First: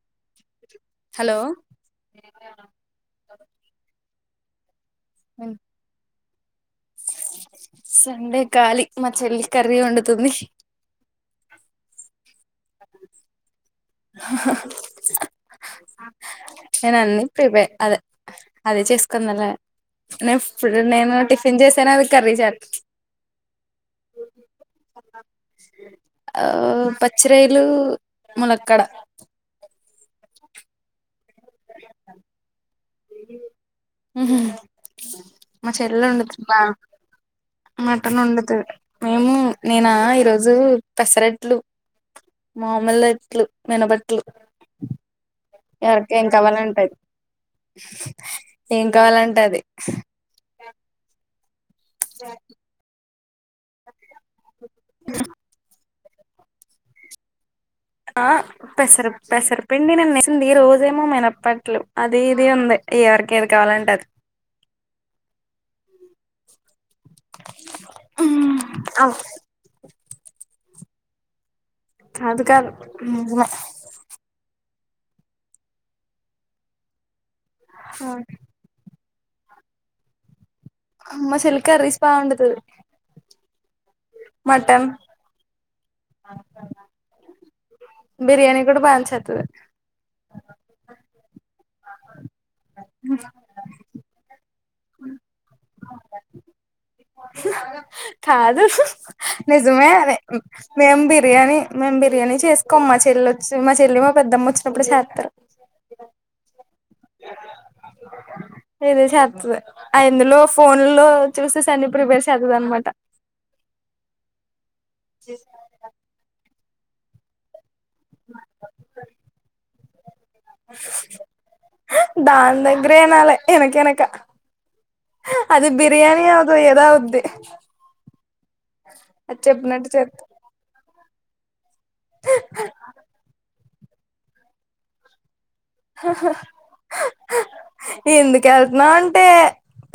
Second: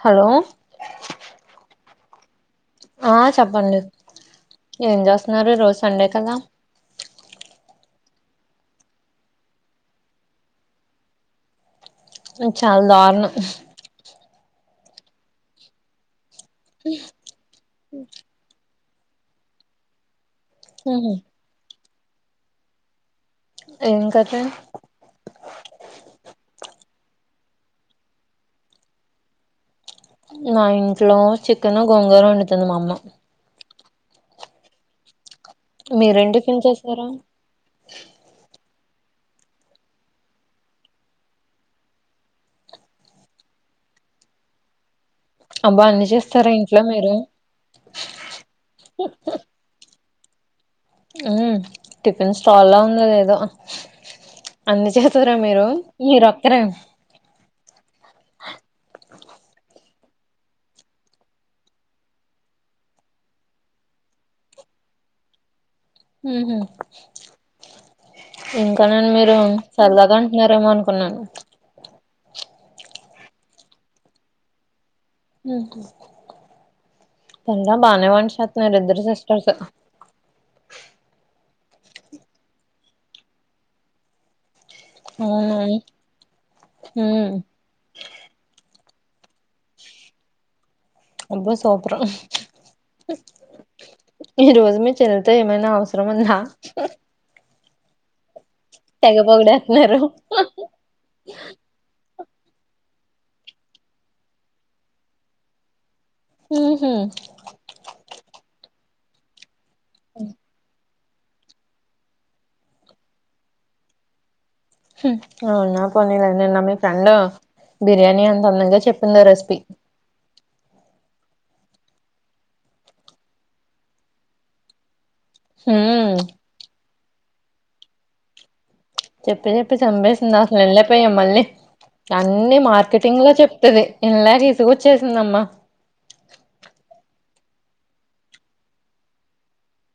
Hello hello ఆ చెప్పండి ఏం చేస్తున్నారు ఈ రోజు సండే కదా సండే కాలి మా చెల్లి కర్రీ వండుతుంది చాల దారుణం నేను అన్నీ ప్రీపే అదే అదే చేసుకుందలా నేను ఇప్పుడు ఉహు. నేను టిఫిన్ చేసాను అది కర్రీ చేస్తా ఏం కర్రీ ఆ పచ్చి రొయ్యలు మూలకడ్డ మా ఇంట్లో చికెన్ గోంగర వండుతుంది మా అమ్మ హ మ చెల్లి మీరేం వండుతారది టిఫిన్ బాగా చేసారు మటన్ వండుతది మేము నేనా ఈరోజు పెసరెట్లు మామూలు ఎట్లు మినబట్లు అబ్బా అన్ని ఎవరిక ఏం చేస్తారా ఇంట్లో కావాలంటది మీరు ఏం కావాలంటది టిఫిన్ స్టాల్లా ఉందా లేదో అన్ని చేతారా మీరు మీరు వస్తారా ఆ పెసర పెసరపిండి నేను నచ్చింది రోజేమో మినప్పట్లు అది ఇది ఉంది ఎవరికి ఏది కావాలంట అది ఇంకా నేను మీరు సార్ అదంటున్నారేమో అనుకున్నాను అదికన్న ఉ పార్లే బానే వంట చేస్తుంనారు ఇద్దరు సిస్టర్స్ అమ్మ చెల్లి కర్రీస్ భవండుతాది అవున ఉమ్ బిర్యానీ కూడా బాచేత్తడి అబ్బ సూపర్ ఈరోజు మీ చెల్తే ఏమైనా అవసరం ఉందా కాదు తెగ నిజమే పొగిడేతున్నారు మేం బిర్యానీ మేం బిర్యానీ చేసుకోం మా చెల్లి వచ్చి మా చెల్లి మా పెద్దమ్మ వచ్చినప్పుడు చేస్తారు హ హ ఇది చేత్తది ఇందులో ఫోన్ లో చూసేసి అన్ని ప్రిపేర్ చేతుంది అనమాట అవునా పోనిలే మీ ఫ్రెండ్ బిర్యానీ అంత అందంగా చెప్పిందో రెసిపీ దాని దగ్గరే వినాలి వినకవినక అది ఉమ్ బిర్యానీ అవదు ఏదో అవ్విది చెప్పి చెప్పి చంపేసింది అసలు వెళ్ళపోయా మళ్ళీ అన్ని మార్కెటింగ్ లో చెప్ప పత్తది ఇలాగ ఇసుకచ్చేసిందమ్మా ఎందుకు వెళ్తున్నావు అంటే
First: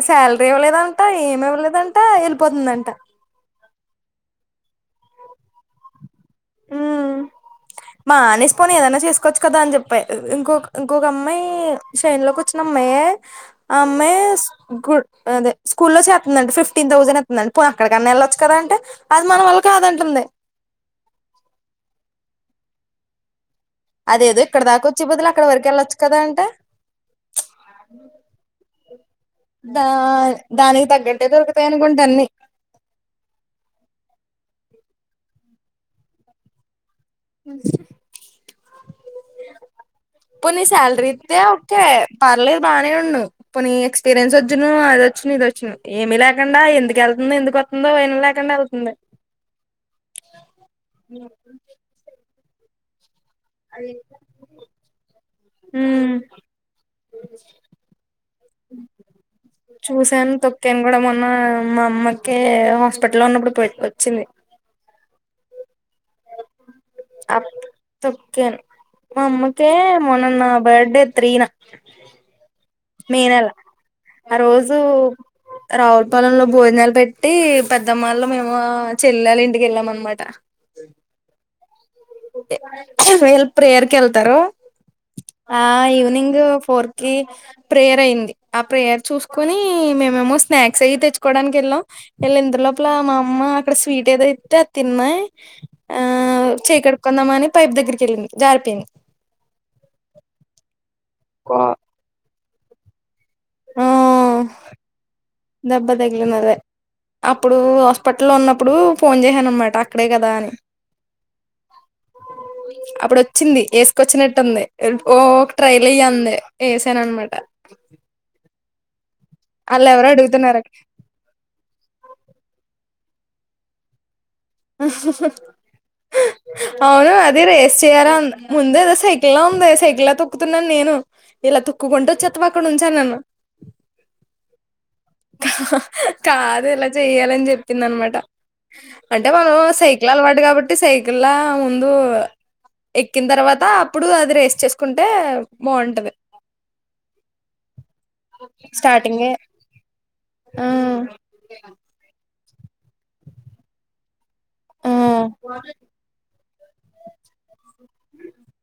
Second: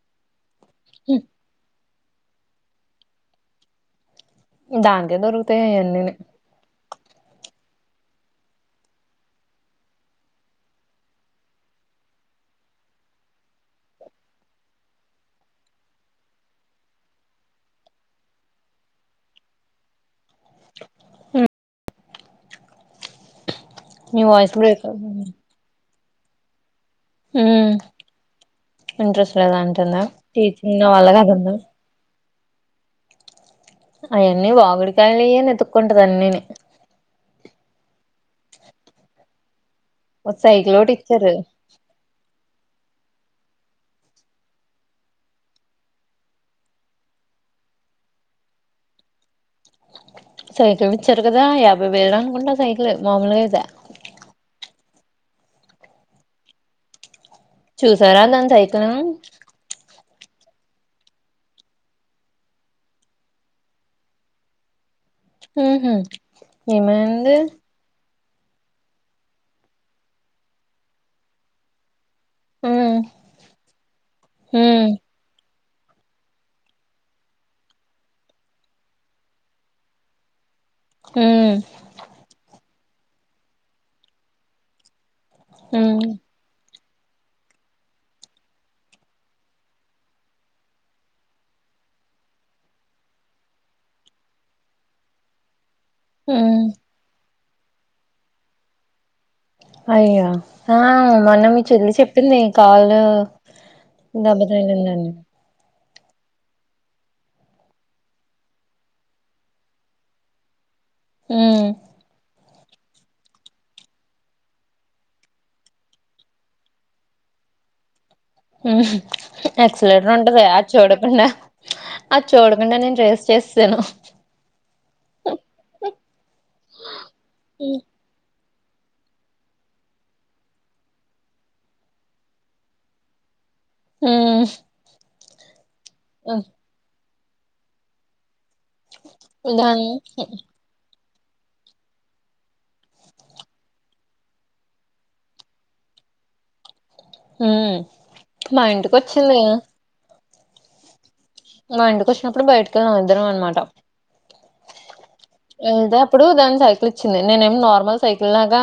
శాలరీ ఇవ్వలేదంట ఏమి ఇవ్వలేదంట అ వెళ్ళిపోతుందంట దానికి దొరుకుతాయి అన్నని మానేసిపోని ఏదైనా చేసుకోవచ్చు కదా అని చెప్పాయి ఇంకొక ఇంకొక అమ్మాయి షైన్ లోకి వచ్చినమ్మా అమ్మే ఆ అమ్మాయి అదే స్కూల్లో లో చేతుందండి ఫిఫ్టీన్ థౌసండ్ ఎతుందండి అక్కడికన్నా వెళ్ళొచ్చు కదా అంటే అది మన వాల్ళ కాదంటుంది ఆ నీ అదేదో వాయిస్ ఇక్కడ బ్రేక్ దాకా వచ్చి అవుతుంది బదులు అక్కడ వరకు వెళ్ళొచ్చు కదా అంటే ఉమ్ ఇంట్రెస్ట్ లేదా దా అంటుందా టీచింగ్ దానికి నావళ్ళ తగ్గట్టే కాదండి దొరుకుతాయి అనుకుంటా అన్ని అవన్నీ వాగుడుకాయలని ఎతుక్కుంటది అన్నిని ఒక పోనీ సైకిల్ ఒకటి సాలరీ ఇచ్చారు ఇత్తే ఒకే పర్లేదు బానే ఉండు పోనీ ఎక్స్పీరియన్స్ వచ్చున్న అది వచ్చునా ఇది వచ్చునా ఏమీ లేకుండా ఎందుకు వెళ్తుందో ఎందుకు వస్తుందో విన్లే కుండా వెళ్తుంది సైకిల్ ఇచ్చారు కదా యాభై వేలు అనుకుంటా సైకిల్ మామలుగయితే ఉమ్ చూసారా దాని సైకిలు సాను తొక్కాను కూడా మొన్న మా అమ్మకి హాస్పిటల్లో ఉన్నప్పుడు పట్టుకొచ్చింది ఉహు ఏమైంది అప్ తొక్కాను మా అమ్మకి మొన్న నా బర్త్డే త్రీనా ఉ మే నెల ఆ ఉ రోజు రావులపాలెంలో భోజనాలు పెట్టి పెద్దమ్మాళ్లు మేము చెల్లెలు వల్ల ఇంటిక వెళ్ళాం అన్నమాట ఉమ్ వీళ్ళు ప్రేయర్కెళ్తరు ఆ ఉ ఈవినింగ్ ఫోర్ కి ప్రేయర్ అయింది ఆ ప్రేయర్ చూసుకుని మేమేమో స్నాక్స్ అయి తెచ్చుకోడానికి వెళ్ళాం వెళ్ళేంత లోపల మా అమ్మ అక్కడ స్వీట్ ఏదో ఇత్తే అది తిన్నా ఆ అని పైప్ దగ్గరికి వెళ్ళింది జారిపోయింది అయ్యో ఆ మొన్న మీ చెల్లి చెప్పింది కాలు ఆ దెబ్బ తగిలింది అని దెబ్బ తగిలింది అదే అప్పుడు హాస్పిటల్లో ఉన్నప్పుడు ఫోన్ చేసానన్నమాట అక్కడే కదా అని ఉ అప్పుడు వచ్చింది వేసుకొచ్చినట్టుంది ఓ ట్రైల్ ఎయ్యాంది వేసానన్నమాట వాళ్ళు ఎవరో ఎక్సలేటర్ ఉంటద అడుగుతున్నారు అక్కడ. అది చూడుకుండా అది చూడకుడా నేను రేస్ చేసేసాను అవును అది రేస్ చేయాలా ఉ ముందేదో సైకిల్లా ఉంది సైకిలా తొక్కుతున్నాను నేను ఇలా తొక్కుకుంటూ వచ్చేత్తవా అక్కడినుంచి అన్నాను ఉ కాదు ఇలా చెయ్యాలని చెప్పింది అన్నమాట అంటే మనం దాని సైకిల్ అలవాటు కాబట్టి సైకిలా ముందు ఎక్కిన తర్వాత అప్పుడు అది రేస్ చేసుకుంటే బాగుంటది హ మా ఇంటికి స్టార్టింగే వచ్చింది ఆ మా ఇంటికి వచ్చినప్పుడు బయటకెళ్లాం అందరం అన్నమాట ఆ వెళ్తే అప్పుడు దాని సైకిల్ ఇచ్చింది నేనేమి నార్మల్ సైకిల్ లాగా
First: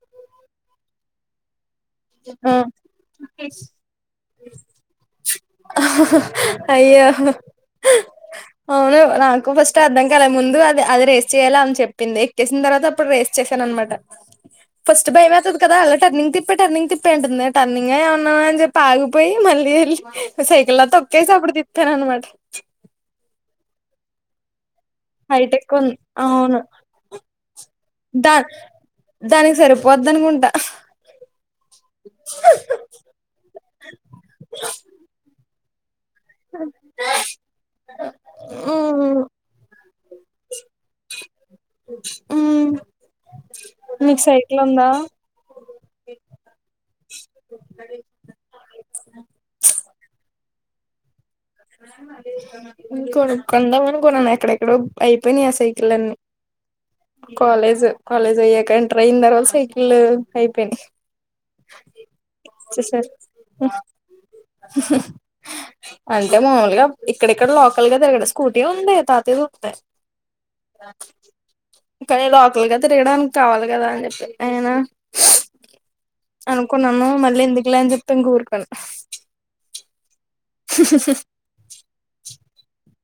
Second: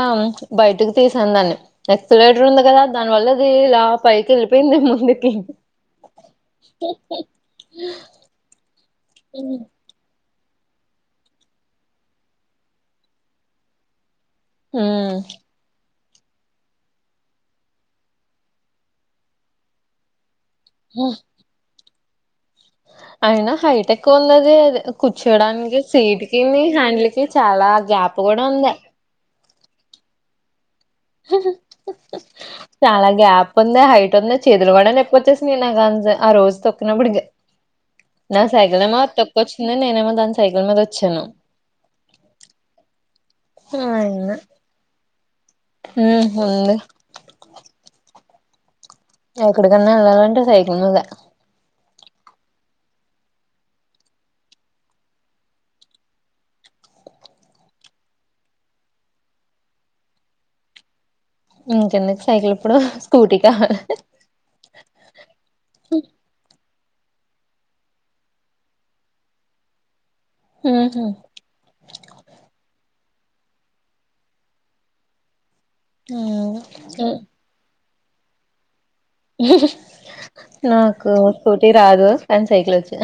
బయటకు తీసాను దాన్ని ఎక్సలేటర్ ఉంది ఆ కదా దానివల్ల అది ఇలా పైకి వెళ్ళిపోయింది ముందుకి అయ్యో ఆ అవును నాకు ఫస్ట్ అర్ధం కాలా ముందు అది అది రేస్ చేయాల అని చెప్పింది ఎక్క్కేసిన తర్వాత అప్పుడు రేస్ చేసాను అన్నమాట ఫస్ట్ ఉమ్ భయమెత్తది కదా అలా టర్నింగ్ తిప్ప టర్నింగ్ తిప్పేయి అంటుంది టర్నింగా ఏమన్ననా అని చెప్పి ఆగిపోయి మళ్ళీ వెళ్ళి సైకిల్లా తొక్కేసి అప్పుడు తిప్పానన్నమాట అయినా హైట్ ఎక్కువుందది హైట్ ఎక్కువ కూర్చోడానికి ఉంది సీట్ అవును కిని హ్యాండ్ల్ కి చాలా గ్యాప్ కూడా ఉంది సరిపోద్ద అనుకుంటా చాలా గ్యాప్ ఉంది హైట్ ఉంది చేతులు కూడా వచ్చేస్తున్నాయి సునీనా గాంధీ ఆ రోజు తొక్కినప్పుడిగా నా సైకిల్ ఏమో మ్మ్ తక్కువ వచ్చింద నేనేమో దాని సైకిల్ మీద వచ్చాను మ్మ్ మీకు సైకిల్ ఉందా ఉ ఉంది ఎక్కడికన్నా వెళ్ళాలంటే సైకిల్ మీదా కొను కొందామ అను కొన్నాను ఎక్కడెక్కడో అయిపోయినా ఆ సైకిల్ అన్ని కాలేజ్ కాలేజ్ అయ్యాక ఎంటర్ అయిన తర్వాత సైకిల్ అయిపోయియి ఇంకే దుకూ సైకిల్ ఇప్పుడు స్కూటీ కావాలి అంటే మల్ గా ఇక్కడ ఇక్కడ లోకల్ గా తిరగ స్కూటీ ఉంది తాతది ఉంది ఉహు కానీ లోకలగా తియడానికి కావాలి కదా అని చెప్పి ఆయనా ఉ అనుకున్నాను మళ్ళీ ఎందుకులే అని చెప్పి ఊరుకున్న నాకు స్కూటీ రాదు కానీ సైకిల్ వచ్చి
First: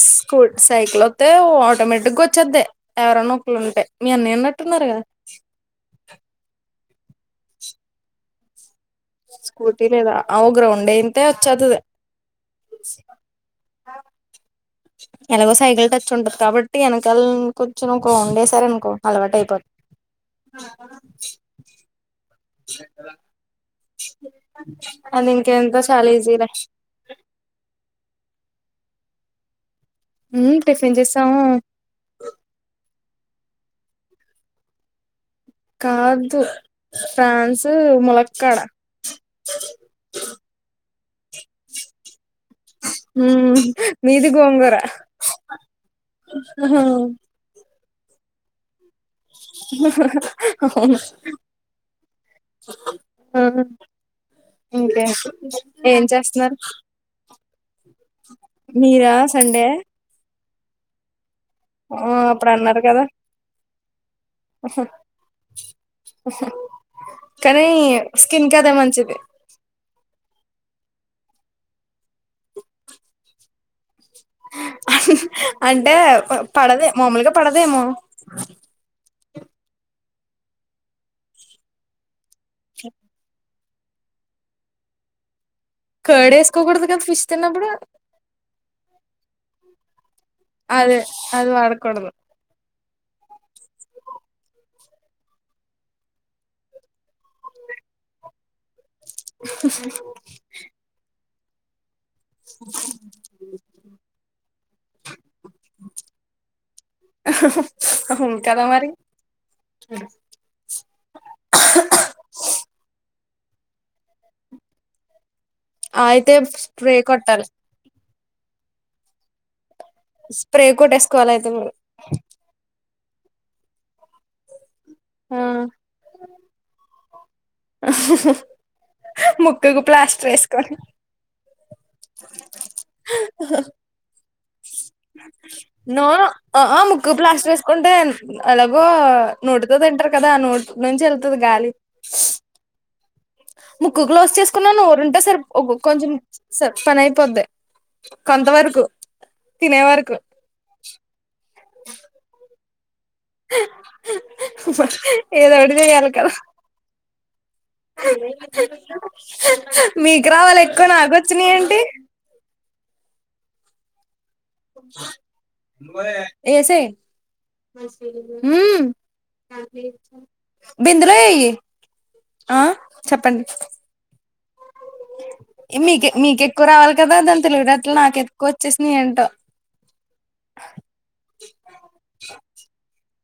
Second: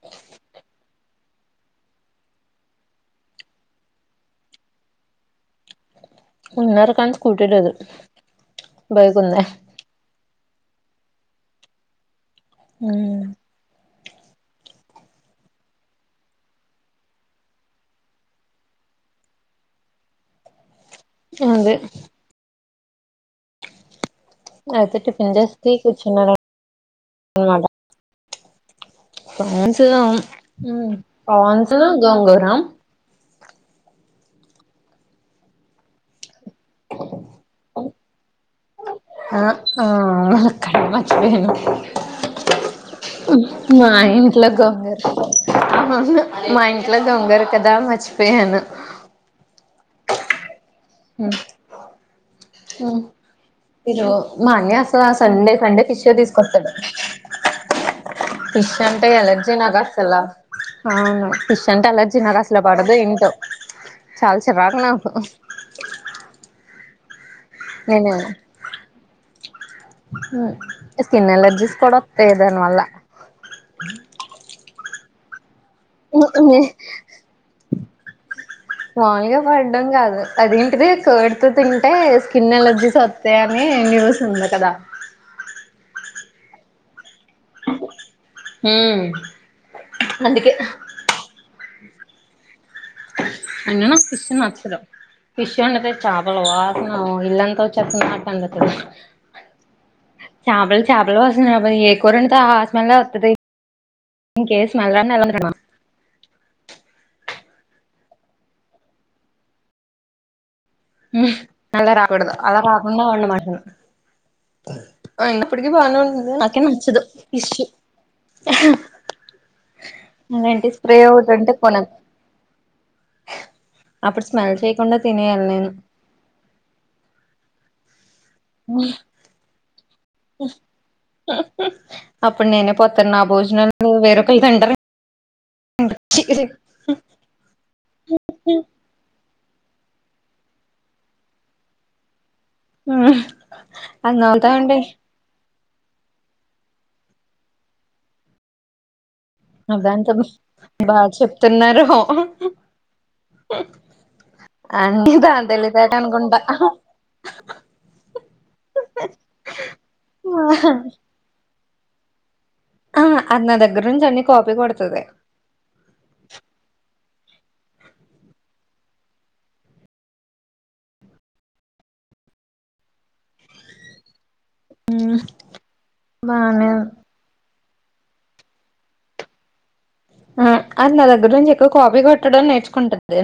స స్కూ సైకిల్ వస్తతే ఆటోమేటిక్గా వచ్చొద్దే ఎవరన్నొక్కలు ఉంటాయి మీ అన్నీ అన్నట్టున్నారు కదా ఉ ఉన్నారు గని స్కూటీ లేదు బైక్ ఉంది స్కూటీ లేదా అవు గ్రౌండ్ అయింత వచ్చతుది ఉ హు ఆ ఎలాగో సైకిల్ టచ్ ఉంటది కాబట్టి వెనకాల కూర్చొనికో ఉండేసార అనుకో అలవాటు అయిపోతుంది ఆ అదే సైకిల్ ల అయితే అది టిఫిన్ ఇంక చేసి ఎంత చాలా కూర్చున్నాడు ఈజీర పన్స్ ఉమ్ టిఫిన్ చేసాము పాన్స్ గోంగుర కాదు ఫ్రాన్స్ ములకాడ ఏను ఉ మా ఇంట్లో గొంగుర మా ఇంట్లో గొంగుర కదా మర్చిపోయా నవ్వు సౌండ్ మర్చిపోయాను మీరు మా అన్న అసలు సండే సండే ఏం ఫిష్ చేస్తున్నారు తీసుకొస్తాడు ఫిష్ అంటే మీరా ఎలర్జీ సండే నాకు అసలు అవును ఫిష్ అంటే ఆ ఎలర్జీ అప్పుడు అన్నారు పడదు కదా ఏంటో చాలా చిరాకు నాకు కానీ నేను స్కిన్ కు అదే మంచిది స్కిన్ అలర్జీ వస్తాది దానివల్ల అంటే పడదే మామూలుగా పడదేమో మాములు పడ్డం కాదు అదేంటిది కార్డుతో తింటే స్కిన్ ఎలర్జీస్ వస్తాయిని న్యూస్ ఉంది కదా కడేసుకోకూడదు కదా ఫిష్ తిన్నప్పుడు ఉ అదే అది వాడకూడదు అంగనా ఫిష్ నచ్చదు ఫిష్ వండితే చాపల వాసన ఇల్లంతా వచ్చేతుంది నాకందుకు ఆ బాయ్ ఏ కూర వండితే ఆ స్మెల్ వతది ఇంకేం స్మెల్ నలందిమా ఉ కదా మరి హు అలా రాకుడదు అలా కాకుండ వండమంటున్నా అయినా ఇప్పటికి బానే అయితే వండింది నాకేం స్ప్రే నచ్చదు కొట్టాలి ఫిష్ ఏంటి స్ప్రే కొట్టేసుకోవాలి అవుదు అయితే అంటే మీరు కొనం అప్పుడు స్మెల్ చేయికుండ ఆ తినేయాలి నేను ముక్కుకు ప్లాస్టర్ వేసుకొని అప్పుడు నేనే పోతాను నా భోజనాలు వేరొకలు తింటారు నోరు ఆ ముక్కు ప్లాస్టర్ వేసుకుంటే ఎలాగో నోటితో తింటారు కదా నోటి నుంచి వెళ్తుంది గాలి ముక్కు అది క్లోజ్ నవ్వుతా చేసుకున్నాను ఉంటే నోరుంటే సర్ కొంచెం పని అయిపోద్ది కొంత వరకు తినే అదంత వరకు బాగా చెప్తున్నారు అన్నీ దా ఏదోటి చేయాలి కదా తెలిసాకనుకుంటా మీకు రావాల ఎక్కువ నాకు వచ్చినాయింటి అ నా దగ్గర నుంచి అ ఏసేయ్ [unintelligible] ఆ చెప్పండి ఆ మీకే మీకెక్కువ బానే రావాలి కదా దాని తెలివి తేట్ ట్లు నాకు ఎతుకువ వచ్చేసింది ఏంటో ఆ అది నా దగ్గర నుంచి ఎక్కువ కాపీ కొట్టడం నేర్చుకుంటుంది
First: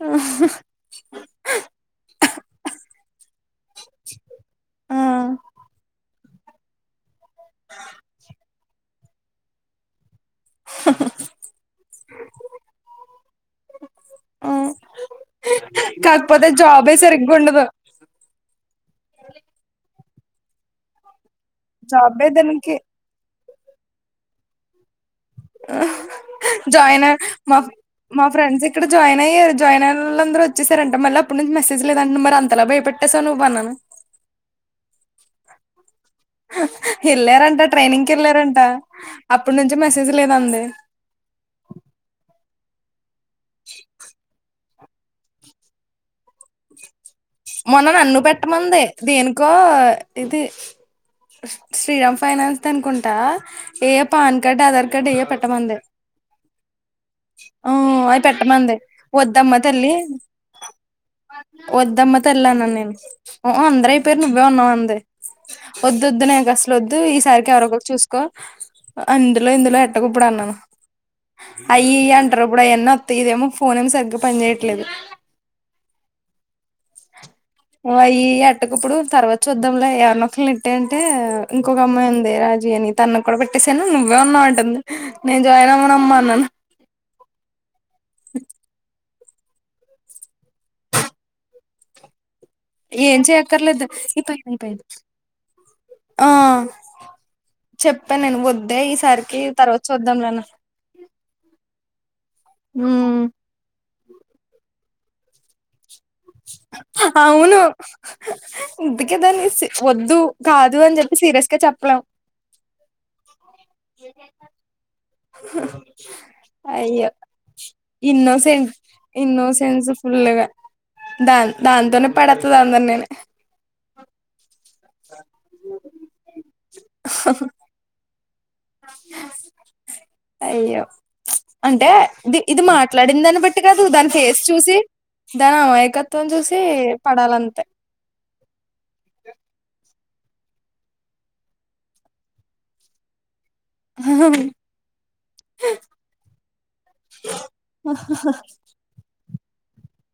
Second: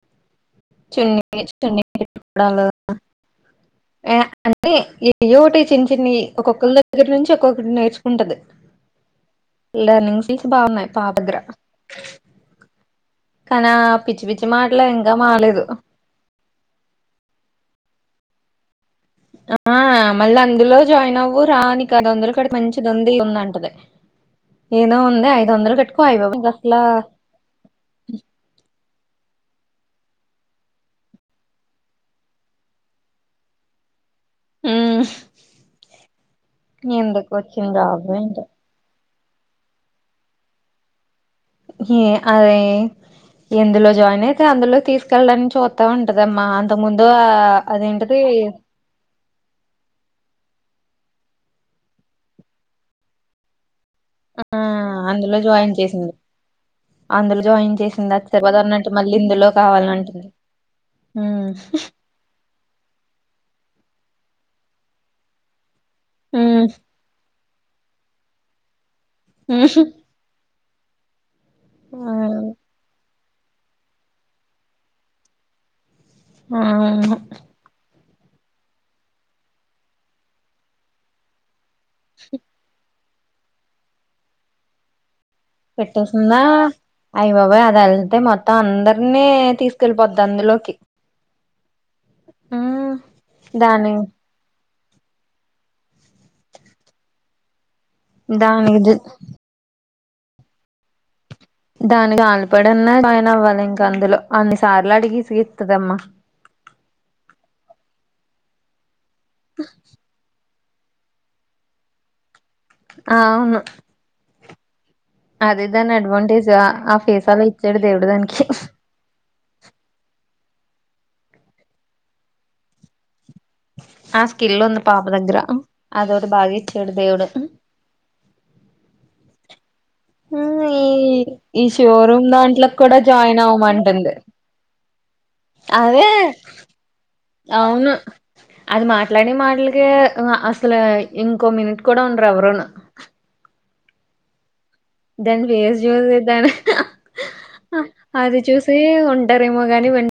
ఆ చున్నీ [unintelligible] పెట్టుకోడాల ఏ అన్ని ఆ యోటి చిన్న చిన్ని ఒక్కొక్కరి దగ్గర నుంచి ఒక్కొక్కరు నేర్చుకుంటది లర్నింగ్స్ నీకి బాగున్నాయి పాప దగ్గర కనా పిచ్చి పిచ్చి ఆ మాటలే ఇంకా మాలేదు కాకపోతే జాబే సరిగ్ ఉండదు ఆ మళ్ళీ అందులో జాయిన్ అవ్వు రాని కద జాబే అందులో క దానికి మంచి దొందిల్ ఉంద ఏదో ఉన్ జాయిన్ మా మా ఫ్రెండ్స్ ఇక్కడ జాయిన్ అయ్యారు జాయిన్ అయినలందరూ వచ్చేసారంట మళ్ళ అడు నుంచి మెసేజ్ లేదంట మరి అంతలా భయపట్టేావువవు్వన్నాను హూ వెళ్ళారంట ట్రైనింగ్ జాబ్ కి ఏంటో వెళ్ళారంట అప్పటి నుంచి మెసేజ్ లేదండి ఏ అదే ఎందులో జాయిన్ అయితే అందులో తీసుకెళ్ళడాని చూత్త ఉంటదమ్మా అంత ముందు ఆ మొన్న నన్ను అదేంటిది పెట్టమంది దేనికో ఇది శ్రీరామ్ ఫైనాన్స్ అనుకుంటా ఏ పాన్ ఆ కార్డ్ ఆధార్ కార్డు ఏ అందులో జాయిన్ పెట్టమన్లే చేసింది అందులో ఆ జాయిన్ చేసింది అవి అది సరిపోదు పెట్టమంది అన్నట్టు మళ్ళీ ఇందులో వద్దమ్మా తల్లి కావాలంటుంది ఉమ్ వద్దమ్మ తల్లి ఆ నేను అందరయిపోయిరు నువ్వే ఉన్నావు అంది వదద్దు నాకి ఉమ్, అస్లు వద్దు ఈ సారి కెవరికరు చూసుకో అందులో ఉమ్, ఇందులో ఎట్టక ఇప్పుడు అన్నాను అయ్యి ఇయ్యి అంటరుప్పు ఆ, అయన్న అత్త ఇదేమో ఫోన్ ఏమో సరిగ్గా పని చేయట్లేదు అవును ఓ అయి అట్టకుప్పుడు, తర్వాత చూద్దాంలే ఎవార్నొకల్నీ ఎట్టాయి అంటే. ఇంకొక అమ్మాయి ఉంది రాజీ అని, తనక్ కూడా పెట్టేసాను, నువ్వే ఉన్నావు అంటుంది. నేను జాయిన్ అవ్వనమ్మా పెట్టేసిందా. అన్నాను అయ్ బాబోయ్ అది ఎళ్తే మొత్తం అందర్ అన్నీ తీస్కెళ్ళిపోద్ అందులోకి. ఉమ్ ఏం చెయక్కర్లేదు, దాని నీ పని అయిపోయింది. ఆ చెప్త నేన్ దానికి వద్దే జ- ఈసారికి, తర్వాత్ చూద్దాం నానా. దానికి [unintelligible] జాయిన్ అవ్వాలి ఇంకా అందులో, అన్ని సార్లు అడిగి విసిగీస్తదమ్మా. అవును, ఇంతకీ దాని ఇసి వద్దు. కాదు అని జెప్పి, సీరియస్ గా చెప్లేం. ఆ అవును. అదే దాని అడ్వాంటేజ్ ఆ అయ్యో ఫీసాలో ఇచ్చాడు దేవుడు దానికి ఇన్నోసెంట్, ఇన్నోసె సెన్స్ ఫుల్గా. దాన్ దాంతోనే పడేత్తది అందర్ నీ నీ. ఆ స్కిల్ ఉంది పాప దగ్గర. అదోటి బాగా ఇచ్చాడు దేవుడు. అయ్యో. ఈ ఈ అంటే షోరూమ్ ది ఇది దాంట్లోకి కూడా మాట్లాడింది జాయిన్ దాన్ని బట్టి కాదు, దాని అవ్వమంటుంది ఫేస్ చూసి దాని అదే అమాయకత్వం చూసి, పడాలంతే. అవును అది మాట్లాడే మాటల్ కి, ఓ అసల్, ఇంకో మిట్ కూడా ఉండరు ఎవరును. హ దాని ఫేస్ చూసి దాని, అది చూసి ఉంట్ టా రెమోగాని వన్,